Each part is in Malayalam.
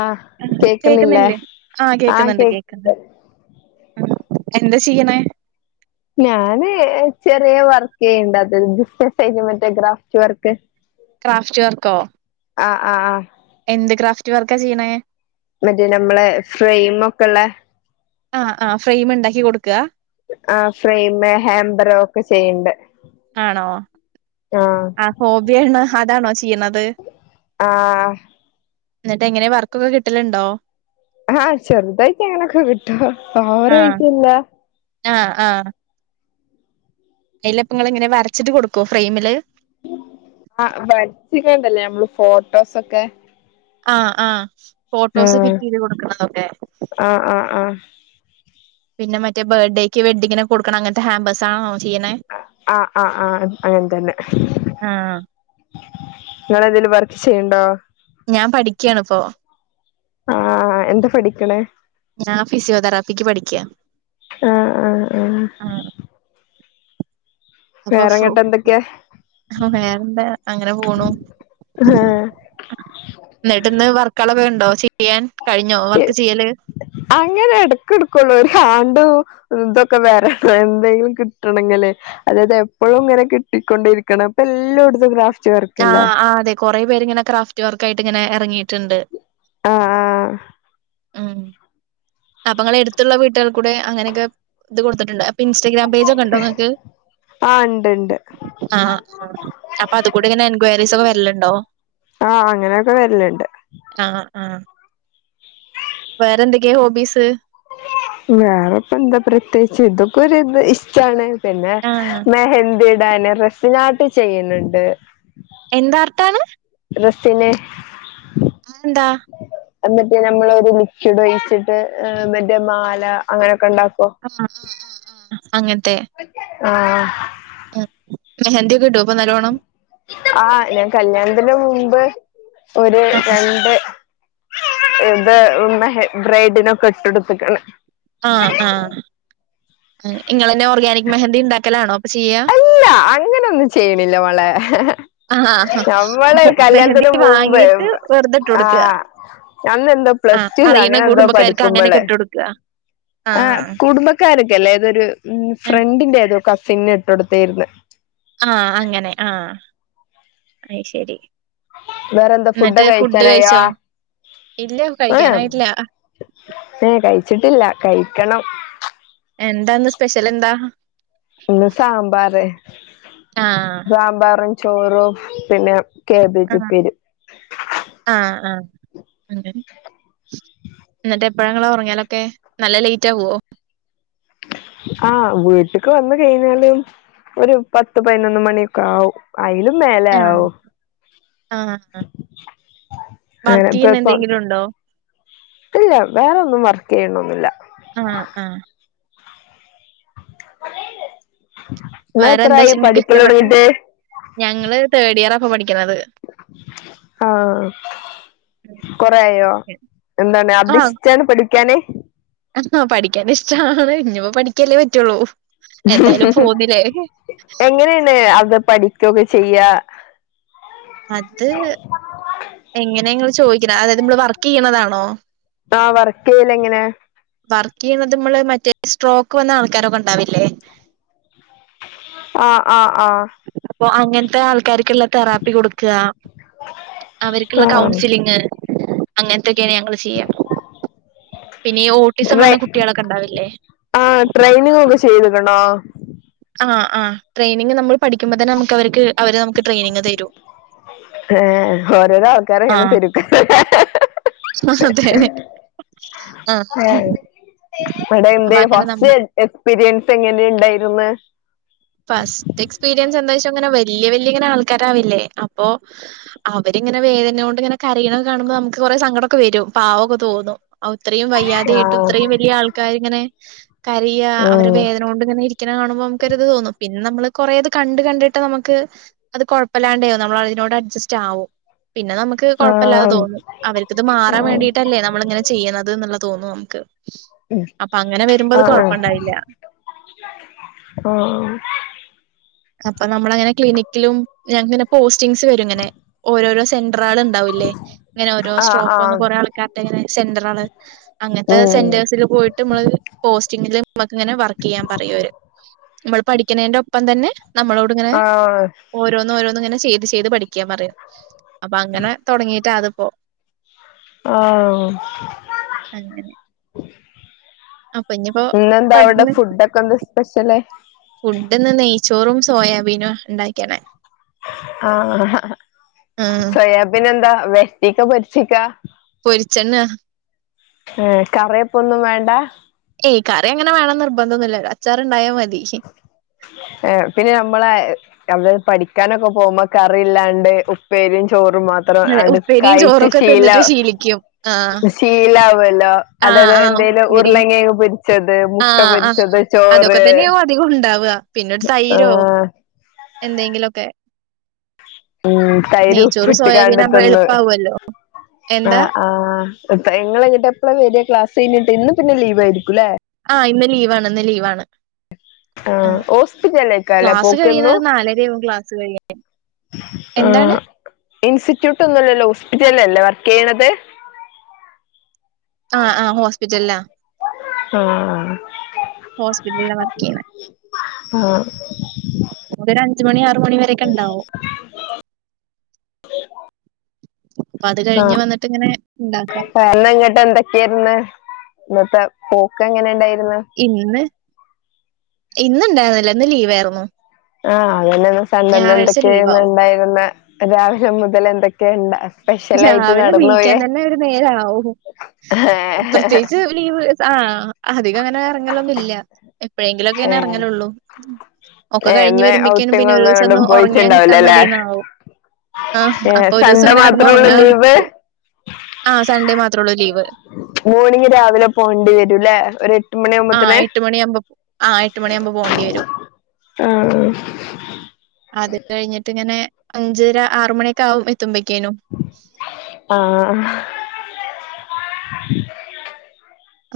ആഹ് കേക്കുന്നില്ലേ ആഹ് കേക്ക ഉം എന്താ ചെയ്യ്ണേ ഞാനേ ചെറ്യേ വർക് ക്കെ ഇണ്ടതി [unintelligible] മറ്റേ ഗ്രാഫ്സ് വർക്ക് ക്രാഫ്റ്റ് വർക്കോ അഹ് ആഹ് ആഹ് എന്ത് ക്രാഫ്റ്റ് വർക്കാ ചെയ്യണേ മറ്റേ നമ്മള് ഫ്രെയിമൊക്കെള്ള ആഹ് ആഹ് ഫ്രെയിം ഇണ്ടാക്കി കൊടുക്കുകാ ആഹ് ഫ്രെയിം ഹാംബറ് ഒക്കെ ചെയ്യണ്ട് ആണോ ആഹ് ഹോബിയാണ് അതാണോ ചെയ്യുന്നത് ആഹ് എന്നിട്ട് എങ്ങനെയ വർക്കൊക്കെ കിട്ടലുണ്ടോ ആഹ് ചെറുതായിട്ടിങ്ങനൊക്കെ കിട്ടും ആഹ് ഓവറിയിട്ടില്ല ആഹ് ആഹ് അയിലിപ്പങ്ങനെ വരച്ചിട്ട് കൊടുക്കുവോ ഫ്രെയിമില് ആഹ് [unintelligible] ച്ചിക്കണ്ടല്ലേ നമ്മള് ഫോട്ടോസൊക്കെ ആഹ് ആഹ് ഫോട്ടോസ് ആഹ് ഫിറ്റ് ചെയ്ത് കൊടുക്കണതൊക്കെ ആഹ് ആഹ് പിന്നെ മറ്റേ ബർഡേക്ക് വേണ്ടിയിങ്ങനെ കൊടുക്കണം അങ്ങനത്തെ ഹാബേസ് ആണോ ചെയ്യണേ ആഹ് ആഹ് ആഹ് അങ്ങനെ തന്നെ ആഹ് നിങ്ങളെന്തേലും വർക്ക് ചെയ്യണ്ടോ ഞാൻ പഠിക്കയാണിപ്പൊ ആഹ് എന്താ പഠിക്കണേ ഞാൻ ഫിസിയോതെറാപ്പിക്ക് പഠിക്കാ ആഹ് ആഹ് ആഹ് അപ്പൊ ഫു വേറെങ്ങട്ട് എന്തൊക്കെയാ വേറെന്താ അങ്ങനെ പോണു എന്നിട്ട് ഇന്ന് വർക്കാള്ളത്ണ്ടോ അങ്ങനെ എടെക്ക് ഇട്ക്കുള്ളൂ ഒരു ആന്റ് ഇതൊക്കെ വേറെ എന്തെങ്കിലും കിട്ടണെങ്കില്ലെ അതായത് എപ്പഴും ഇങ്ങനെ കിട്ടിക്കൊണ്ടിരിക്കണം അപ്പ എല്ലോട്ത്തും ഗ്രഫ ആഹ് ആഹ് അതെ കൊറ് കുറെ പേര് ഇങ്ങന ക്രാഫിറ്റ് വർക്കായിട്ട് ഇങ്ങെനെ എറങ്ങി റ്റ്ണ്ട് ആഹ് ഉം അപ്പ ഇങ്ങളെ എട്ത്ത്ള്ള വീട്ട്കൾ കൂടെ അങ്ങനെയൊക്കെ ഇത് കൊടുത്തിട്ട്ണ്ട് പിൻസ്റ്റഗ്രാം പേജ് ഒക്കെ ഇണ്ടോ ഇങ്ങക്ക് ആഹ് ആഹ് ഇണ്ട് ഇണ്ട് ആഹ് അപ്പൊ അത് കൂടെ ഇങ്ങനെ എൻക്വയറീസ് ഒക്കെ വര്ല്ണ്ടോ ആഹ് അങ്ങനെയൊക്കെ വരലുണ്ട് ആഹ് ആഹ് വേറെ എന്തൊക്കെയോ ഹോബീസ് വേറെപ്പ എന്താ പ്രത്യേകിച്ച് ഇതൊക്കെ ഒരുത് ഇഷ്ടാണ് പിന്നെ ആഹ് മെഹന്തി ഇതന്നെ റസ്ിനാട്ട് ചെയ്യുന്നുണ്ട് എന്താർട്ടാണ് റസിന് ആന്താ അന്നിട്ട് നമ്മളൊ ഒരു ലിക്വിഡ് ഒഴിച്ചിട്ട് മറ്റേ മാല അങ്ങനെ ആ ആ അങ്ങനത്തെ ആഹ ആ മെഹന്തി ഒക്കെ ഇടുവൊ അപ്പൊ നല്ലോണം ആഹ് ഞാൻ കല്യാണത്തിന് മുമ്പ് ഒരു ആഹ് രണ്ട് ഇത് മെ ബ്രെഡിനൊക്കെ ഇട്ടെടുത്തക്കണ ആ ആ നിങ്ങൾ തന്നെ ഓർഗാനിക് മെഹന്തി ഉണ്ടാക്കലാണോ അല്ല അങ്ങനൊന്നും ചെയ്യണില്ല മളെ ആഹ് നമ്മള് കല്യാണത്തിന് മെഹന്തി മുമ്പ് വാങ്ങീട്ട് വെറുതെ ഇട്ട് ആ കൊടുക്കുക ന്ന്െന്തോ ആഹ് പ്ലസ്റ്റു അറിയുന്ന അങ്ങനെ എന്തോ കുടുംബക്കാർക്ക് പഠിക്കുമ്പോള് അങ്ങനെയൊക്കെ ഇട്ട് കൊടുക്കുക ആ ആഹ് കുടുംബക്കാരൊക്കെ അല്ലതൊരു ഫ്രണ്ടിന്റെ ഇതൊക്കെ സി ട്ട്ട്ത്തെരുന്ന് ആ അങ്ങനെ ആ അയ്ശരി വേറെ എന്താ ഫുഡക്ക കഴിച്ചാനയോ ഇല്ല കഴിക്കാനായിട്ടില്ല ഏ കഴ- ച്ചിട്ടില്ല കഴിക്കണം എന്താന്ന് സ്പെഷ്യൽ എന്താ ന്ന് സാമ്പാർ ആഹ് സാമ്പാറ് ചോറും പിന്നെ ആ കാബേജ് ഉപ്പേരിയും ആ ആ അങ്ങെ എന്നിട്ട് എപ്പഴാങ്ങ ഉറങ്ങലൊക്കെ നല്ല ലേറ്റ് ആവോ ആ വീട്ടക്ക് വന്ന് കഴിഞ്ഞാലും ഒരു പത്ത് പതിനൊന്ന് മണിയൊക്കെ ആവും അയിലും ആഹ് മേലയാവോ ആഹ് വർക്ക് ചെയ്യുന്ന അങ്ങനെപ്പപ്പ എന്തെങ്കിലും ഉണ്ടോ ഇല്ല വേറെൊന്നും വർക്ക് ചെയ്യണൊന്നില്ല ആ ആ ഇങ്ങള് വേറെ എന്താ എത്രായി നിങ്ങക്ക് പഠിക്കല് ഇഷ്ടപ്പെട്ട തൊടങ്ങിട്ട് ഞങ്ങള് തേർഡ് ഇയർ ഇ പഠിക്കണത് ആ കൊറയയോ എന്താണ് ആഹ് അദ്ശിച്ചാണ് പഠിക്കാനേ ആ പഠിക്കാൻ ഇഷ്ടമാണ് ഇനിപ്പോ പഠിക്കാലേ പറ്റുള്ളൂ എന്തായാലും പോന്നില്ലേ. എങ്ങനെയന്ന അത പഠിക്കൊക്കെ ചെയ്യ അത് എങ്ങനെങ്ങൾ ചോ യിക്കണ അതായത് മ്മള് വർക്ക് ചെയ്യണതാണോ ആഹ് വർക്ക് ചെയ്യലെങ്ങനെ വർക്കെയ്യണ്ത് മ്മള് മറ്റേ സ്ട്രോക്ക് വന്ന ആൾക്കാരൊക്കെ ഒണ്ടാവില്ലേ ആ ആ അപ്പൊ അങ്ങൻത്തെ ആൾക്കാരിക്കുള്ള തെറാപ്പി കൊടുക്കുക അവരിക്കുള്ള ആഹ് കൗൺസിലിങ് അങ്ങൻത്തെ ക്കെയാണ് ഞങ്ങള് ചെയ്യാ. പിന്നെ ഈ ഓട്ടിസം ട്രെ വന്ന കുട്ടികളോക്കെ ഒണ്ടാവില്ലേ ആഹ് ട്രെയിനിങ് ഒക്കെ ചെയ്ത്ക്കണോ ആ ആ ട്രെയിനിങ്ങ് നമ്മൾ പഠിക്ക്മ്പ തന്നെ നമുക്ക് അവര്ക്ക് ഏ ഏ ഒരോരോ ആവ ക്കാരെ അങ്ങനെ ആഹ് തരും അതെ ആ അവിടെ അപ്പൊ എന്തെയും അങ്ങനെ ഫസ്റ്റ് നമ്മള് എക്സ്പീരിയൻസ് എങ്ങനെ ഇണ്ടായിര്ന്ന് ഫസ്റ്റ് എക്സ്പീരിയൻസ് എന്താ ശ അങ്ങനെ വ വെല്യ വെല്യ ഇങ്ങനെ ആൾക്കാരാവില്ലേ അപ്പൊ അവരിങ്ങനെ വേദന കൊണ്ട് ഇങ്ങനെ കരയണെ കാണുമ്പോ നമുക്ക് കൊറെ സങ്കടോക്കെ വെരും പാവോക്ക തോന്നും അവുത്രയും വയ്യാതെ കേട്ട് ആഹ് ഇത്രയും വല്യ ആൾക്കാരിങ്ങനെ അറിയാ അവരെ ഉം വേദന കൊണ്ട് ഇങ്ങനെ ഇരിക്കണകാണുമ്പ നമുക്കൊരിത് തോന്നും. പിന്ന നമ്മള് കൊറേ ഇത് കണ്ട് കണ്ടിട്ട് നമുക്ക് അത് കൊഴപ്പല്ലാണ്ട് നമ്മൾ അതിനോട് അഡ്ജസ്റ്റ് ആവും. പിന്ന നമ്മക്ക് കൊഴപ്പല്ലാതെ ആഹ് തോന്നും അവരിക്കത് മാറാൻ വേണ്ടിട്ടല്ലേ നമ്മളിങ്ങനെ ചെയ്യുന്നത് എന്നുള്ളത് തോന്നും അമുക്ക് അപ്പ അങ്ങനെ വരുമ്പോ അത് ആഹ് ആഹ് കൊഴപ്പൊണ്ടാവില്ല്യാ ആഹ് അപ്പ നമ്മളങ്ങനെ ക്ലിനി ക്കിലും എങ്ങന പോസ് ചിങ്സ് വരും ഇങ്ങനെ ഓരോരോ സ് അത്രാളിണ്ടാവുല്ലേ ഇങ്ങനെ ഓരോ സ്ട്രോക്ക് വന്ന് ആഹ് കൊറെ അൾക്കാരി ടിങ്ങനെ സെന്ററാണ് അങ്ങൻത്തെ ഉം സെൻന്റേഴ്സില് പോയിട്ട് അമ്മള് പോസ്റ്റിങ്ങില് മക്കങ്ങനെ വർക്കെയ്യാൻ പറയോര് നമ്മള് പഠിക്കണേന്റ ഒപ്പം തന്നെ നമ്മളോട് ഇങ്ങനെ ആഹ് ഓരോന്നു ഓരോന്നു ഇങ്ങനെ ചെയ്ത് ചെയ് ഇത് പഠിക്കാൻ പറയും അപ്പ അങ്ങനെ തെടങ്ങിട്ട് അതിപ്പോ ആ [inaudible] അങ്ങനെ അപ്പൊ ഇനിയിപ്പോ ഇന്നെന്താ അവിടെ പഠന ഫുഡൊക്കെ എന്താ സ്പെഷ്യല് ചോറും സോയാബീനും ഉണ്ടാക്കിണേ ആ ഹഹ അഹ ഉം സോയാബീൻ എന്താ വെട്ടിക്ക് പൊരിച്ചിക്ക വെളിച്ചെണ്ണ ഉം കറിയപ്പംഒന്നും വേണ്ട ഏയ് കറി അങ്ങനെ വേണെം എന്ന് നിർബന്ധമൊന്നുല്ലല്ലോ ഏ പിന്നെ നമ്മളെ അവിടെ പഠിക്കാനൊക്കെ പോകുമ്പോ കറി ഇല്ലാണ്ട് ഉപ്പേരിം ചോറ് മാത്രം അതെ. ആട്ട് ഉപ്പേരിയും കഴിച്ച് ചോറൊക്കെ തിന്നിട്ട് ശീലിക്കും. ആഹ്. ശീലാവുമല്ലേ. ആഹ്, അതായത് ആഹ്. എന്തേലും ഉപ്പേരിയും ഉരുളൻകിഴങ്ങ് പൊരിച്ചത് മുട്ട പൊരിച്ചത് ചോ ഒക്കെ തന്നെയാവും അധികം ഉണ്ടാവുക പിന്നെരു തൈരോ ആഹ് എന്തെങ്കിലും ഒക്കെ ഉം തൈര് ഉപ്പിട്ട്ക്കാണ്ട് എളുപ്പാവല്ലോ എന്താ ആ ഇങ്ങൾ എങട്ട് എപ്പഴാ വരിക ക്ലാസ്സ്‌ കഴിഞ്ഞിട്ട് ഇന്ന് പിന്നെ ലീവാ യിരിക്കും ആ ഇന്ന് ലീവ് ലീവാണ് ഇന്ന് ലീവാണ് ആ ആഹ്. ഹോസ്പിറ്റലേക്കാല്ലേ പോക്കെന്നും [unintelligible] സെട ആ ഇൻസ്റ്റിറ്റ്യൂട്ട് ഒന്നുല്ലല്ലോ ഹോസ്പിറ്റലല്ലേ അല്ലേ വർക്ക് ചെയ്യണത് ആ ആ ഹോസ്പിറ്റലിലാ [unintelligible] ആ ഹോസ്പിറ്റലിലഃവർക്ക്ചെയ്യണേ ആഹ് [unintelligible] എ മണി വരക്കെണ്ടാവോ ആ ഇങ്ങനെ ഉണ്ടാക്കാ. [unintelligible] ഇങ്ങട്ട് എന്തൊക്കെ ആയിരുന്നു ഇന്നത്തെ പോക്ക് എങ്ങനെ ഉണ്ടായി ഇന്ന് ഇന്നുണ്ടായിരുന്നില്ല ഇന്ന് ലീവായിരുന്നു ആ അങ്ങനെ സൺ‌ഡേ ഇന്ന് ഞായറാഴ്ച ലീവാവും. എന്തൊക്കെണ്ടായിരുന്നത് രാവിലെ മുതൽ എന്തൊക്കെ വേണ്ട രാവിലെ നീക്കാൻ തന്നെ ഒരു നേരാ വും ഏഹ് പ്രത്യേകിച്ച് ലീവ് ആ അധികം അങ്ങനെ ഇറങ്ങലൊന്നുംല്ല എപ്പോഴെങ്കിലുഒക്കെ ഇങ്ങനെ ഇറങ്ങലുള്ളൂ ഒക്കെ ഏഹ് കഴിഞ് ഇന്ന് വരുമ്പോഴക്കും ഔട്ടിങ് പിന്നെ ഒരു ഒന്നും ദിവസം ഒന്ന് എങ്ങട്ടും ഉറങ്ങിയാൻ കിട്ടാൻ പോയിട്ടുണ്ടാവില്ലല്ലേ മതിയെന്നാവും ആ ഏഹ് അപ്പൊ ഒരു ദിവസം സൺഡേ അങ്ങനെ മാത്രേ ഉള്ളൂ ലീവ് [unintelligible] ആ സൺ‌ഡേ മാത്രോള്ളു ലീവ് മോർണിംഗ് രാവിലെ പോവേണ്ടി വരൂല്ലെ ഒരു എട്ട് മണിയാ ആഹ് കുമ്പോത്തിന് എട്ട് മണിയാകുമ്പോ ആഹ് എട്ട് മണിയാകുമ്പോ പോകേണ്ടി വരും ആ ആ അത് കഴിഞ്ഞിട്ട് ഇങ്ങനെ അഞ്ചര ആറ മണിയക്കെ ആകും എത്തുമ്പഴക്കേന് ആഹ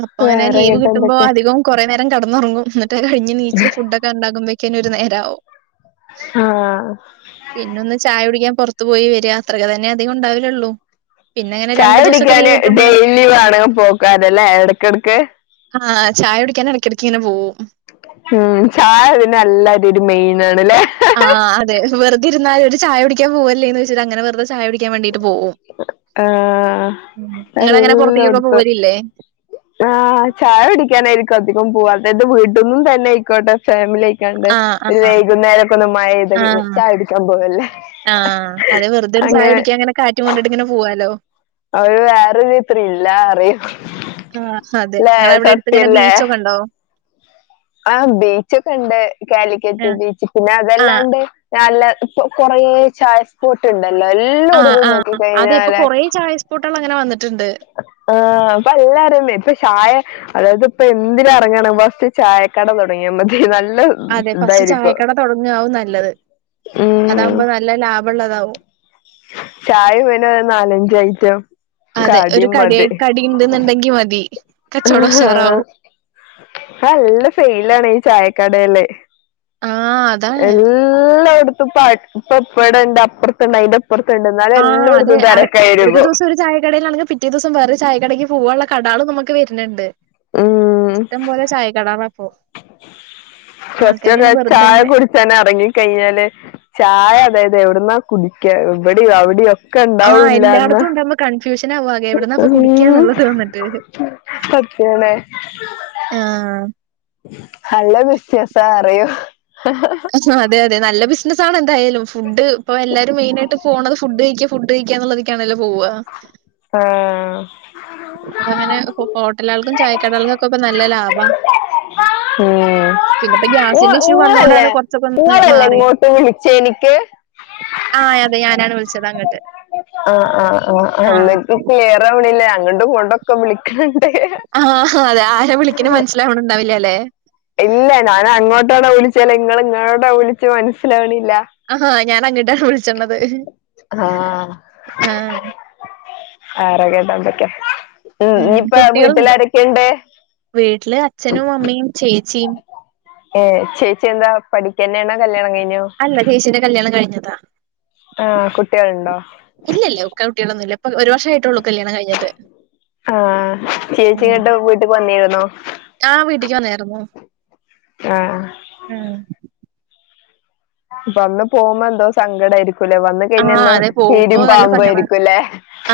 അപ്പൊ അങ്ങനെ വേറെ ലീവ് ഇങ്ങട്ട് കിട്ടുമ്പോ എന്തൊക്കെ അധികം കുറേ നേരം കിടന്നുറങ്ങും എന്നിട്ട് അത്കഴിഞ്ഞ് നീച്ചഫുഡ് ഒക്കെ ഉണ്ടാകുമ്പഴക്കന്ന ഒരു നേരവും ആഹ് പിന്ന ഒന്ന് ചായ കുടിക്കാൻ പുറത്തു പോയി വരി അത്രക്കെ തന്നെ അധികം ഉണ്ടാവില്ലുള്ളൂ ചായ കുടിക്കാന് ഡെയിലി വേണെങ്ക പോക്കാതല്ലേ എടക്കിടക്ക് ആഹ ചായ കുടിക്കാൻ ഇടക്കിടക്ക് ഇങ്ങനെ പോകും ഉം ചായ അതിന് എല്ലാരും ഒരു മെയിന ആണ്ല്ലേ ആഹ അതെ വെറുതെ ഒരു ചായ കുടിക്കാ പോവല്ലേ എന്ന് ചെച്ചിട്ട്ങ്ങനെ വെറുതെ ചായടിക്കാൻേണ്ടിട്ട് ആഹ ഉം. നിങ്ങളങ്ങനെ പുറത്തേക്കൊക്കെ എല്ലടുത്തും പോവലില്ലേ? ആഹ ചായ കുടിക്കാനായിരിക്കും അധികം പോവാത്ത വീട്ടൊന്നും തന്നെ ആക്കോട്ടെ ഫാമിലി ണ്ട് ആ, ആ, വൈകുന്നേരമ ഒക്ക ഒന്ന് മഴത്ത് ഇനിചായ ചടാൻ പോവല്ലേ ആഹ അതെ വെറുതെരു ചായ കുടിക്കാ അങ്ങനെ കാ റ്റ കൊണ്ടട്ട് ഇങ്ങനെപോവാലോ അവര് വേറെൊ ച ഇത്ര ഇല്ല അറിയും ആ അതെ. അല്ലെ നിങ്ങളവിടെ സത്യ [inaudible] അടുത്തിങ്ങനെ ല്ലേ ബീച്ചൊക്കെ ഉണ്ടോ? ആ് ബീച്ച്ക്കെ ഉണ്ട് കാലിക്കറ്റ് ആ. ബീച്ച് പിന്നെ ആ, അതെല്ലാണ്ട് നല്ല ഇപ്പൊ കൊറേ ചായസ്പോട്ട ഉണ്ട് എല്ല എല്ലാം ആ, ഉടു ആ. നോക്കി അതെ ഇപ്പൊ കഴിഞ്ഞാലേ കുറേ ചായ സ്പോട്ടുകൾ അങ്ങനെ വന്നിട്ടുണ്ട്. ആഹ അപ്പ എല്ലാരേ ഇപ്പൊ ചായ അതായത് ഇപ്പൊ എന്തിനും ഇറങ്ങണ്ഫസ്റ്റ് ചായക്കട തുടങ്ങിയ മതി അതെ ഫസ്റ്റ് ഇതായിരിക്കും ചായക്കട തുടങ്ങവും നല്ലത് ഉം അതാവുമ്പോ നല്ല ലാ ഭള്ളതാ് ചായ പിനെ നാലഞ്ച ഐറ്റം അതെ ഒരു കടിയും കടി മതി കടി ഉണ്ടെന്നുണ്ടെങ്കി മതി. കച്ചവടം ഉഷാറാവും. അഹാനല്ല ഫെൽ ആണ് ച കടയിലേ ആ അതാണ്. എല്ലാം എടു ത്തുംഇപ്പൊ ഇപ്പടെണ്ട് അപ്പുറത്തുണ്ട് അതിന്റെ അപ്പുറത്തുണ്ട് എന്നാലും ആഹ് അതെ എല്ലായിടത്തും ഒരു തിരക്കായിരിക്കും ദിവസം ഒരു ചായക്കടയിലാണെങ്കിൽ പിറ്റേ ദിവസം വേറെ ചായക്കടക്ക് പോവാനുള്ള കടാൾ നമുക്ക് വരന്നുണ്ട് ഉം കുറച്ചൊക്കെ ആൾക്കാരിങ്ങനെ ചായ വെറുതെങ്ങനെ കുടിച്ച തന്നെ ഇറങ്ങിക്കഴിഞ്ഞാല് ചായ അതായത് എവിടുന്നാ കുടിക്ക എവിടെ അവിടെ ക്കണ്ടാവില്ലന്ന് ഫ്യൂഷനാവും ആകെ എവിടന്നപ്പൊ കുടിക്കാന്നുള്ളത് വന്നിട്ട് സത്യാണ് ആ വ്യത്യാസാ അറിയോ അതെ അതെ നല്ല ബിസിനസ്സ് ആണ് എന്തായാലും ഫുഡ് ഇപ്പൊ എല്ലാരും മെയിൻ ആയിട്ട് പോണത് ഫുഡ് കഴിക്ക ഫുഡ് കഴിക്കുക എന്നുള്ളതീക്കാണല്ലോ പോവുക ആ അപ്പൊ അങ്ങനെ ഹോട്ടലൾക്കും ചായക്കടകൾക്കും ഒക്കെ ഇപ്പ നല്ല ലാഭാ പിന്നെപ്പോ ഇങ്ങ ഗ്യാസിന്റെ ഇഷ്യൂ ഇങ്ങളല്ലേ വന്നോണ്ടാണ് കൊറച്ചൊക്കെ ഒന്ന് ഇങ്ങളല്ലേ മാറിയത് ഇങ്ങോട്ട് വിളിച്ചേ എനിക്ക് ആ അതെ ഞാനാണ് വിളിച്ചത് അങ്ങട്ട് ആ ആ ആ ആഹ് എന്തൊക്കെ ക്ലിയർ ആവണില്ല അങ്ങട്ടും ഇങ്ങട്ടൊക്കെ വിളിക്കൻ ആ അതെ ആരെ വിളിക്ക്ണ മനസ്സിലാവണണ്ടാവില്ല അല്ലെ ഇല്ല ഞാൻ അങ്ങോട്ടോണോ വിളിച്ചത് നിങ്ങൾ ഇങ്ങോടെ വിളിച്ചത് മനസ്സിലാവണി ആഹാ ഞാനങ്ങ വിളിച്ചണത് ആഹ് ആ ആറകെ ഡമ്പക്ക ഉം കുട്ടികൾണ്ട് വീട്ടില് അച്ഛനും അമ്മയും ചേച്ചിയും ഏ ചേച്ചി എന്താ പഠി അല്ല ചേച്ചീന്റെ കല്യാണം കഴിഞ്ഞതാ ആ കുട്ടികളുണ്ടോ ഇപ്പം ഒരു വർഷമായിട്ടുള്ളു ആ ഉം. ചേച്ചിടെ വീട്ടിക്ക് വന്നിരുന്നൊ ആഹ് വീട്ടിക്ക് വന്നായിരുന്നു. ആ ഉം. ഇപ്പൊ അന്ന് പോകുമ്പോ എന്തോ സങ്കടായിരി ല വന്ന് കഴിഞ്ഞ ആഹ് അതെ പോകുമ്പോ കീരിം നല്ല പാമ്പും സങ്കടാ. ആയിരിക്കുംല്ലേ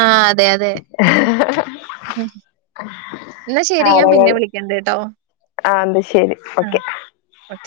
ആഹ് അതെ അതെ. ഉം. എന്നാ ശരി ഞാൻ ആളുകൾ പിന്നെ വിളിക്കണ്ട് ട്ടോ. ആ അത് ശരി ആഹ് ഓക്കെ ഓക്കെ.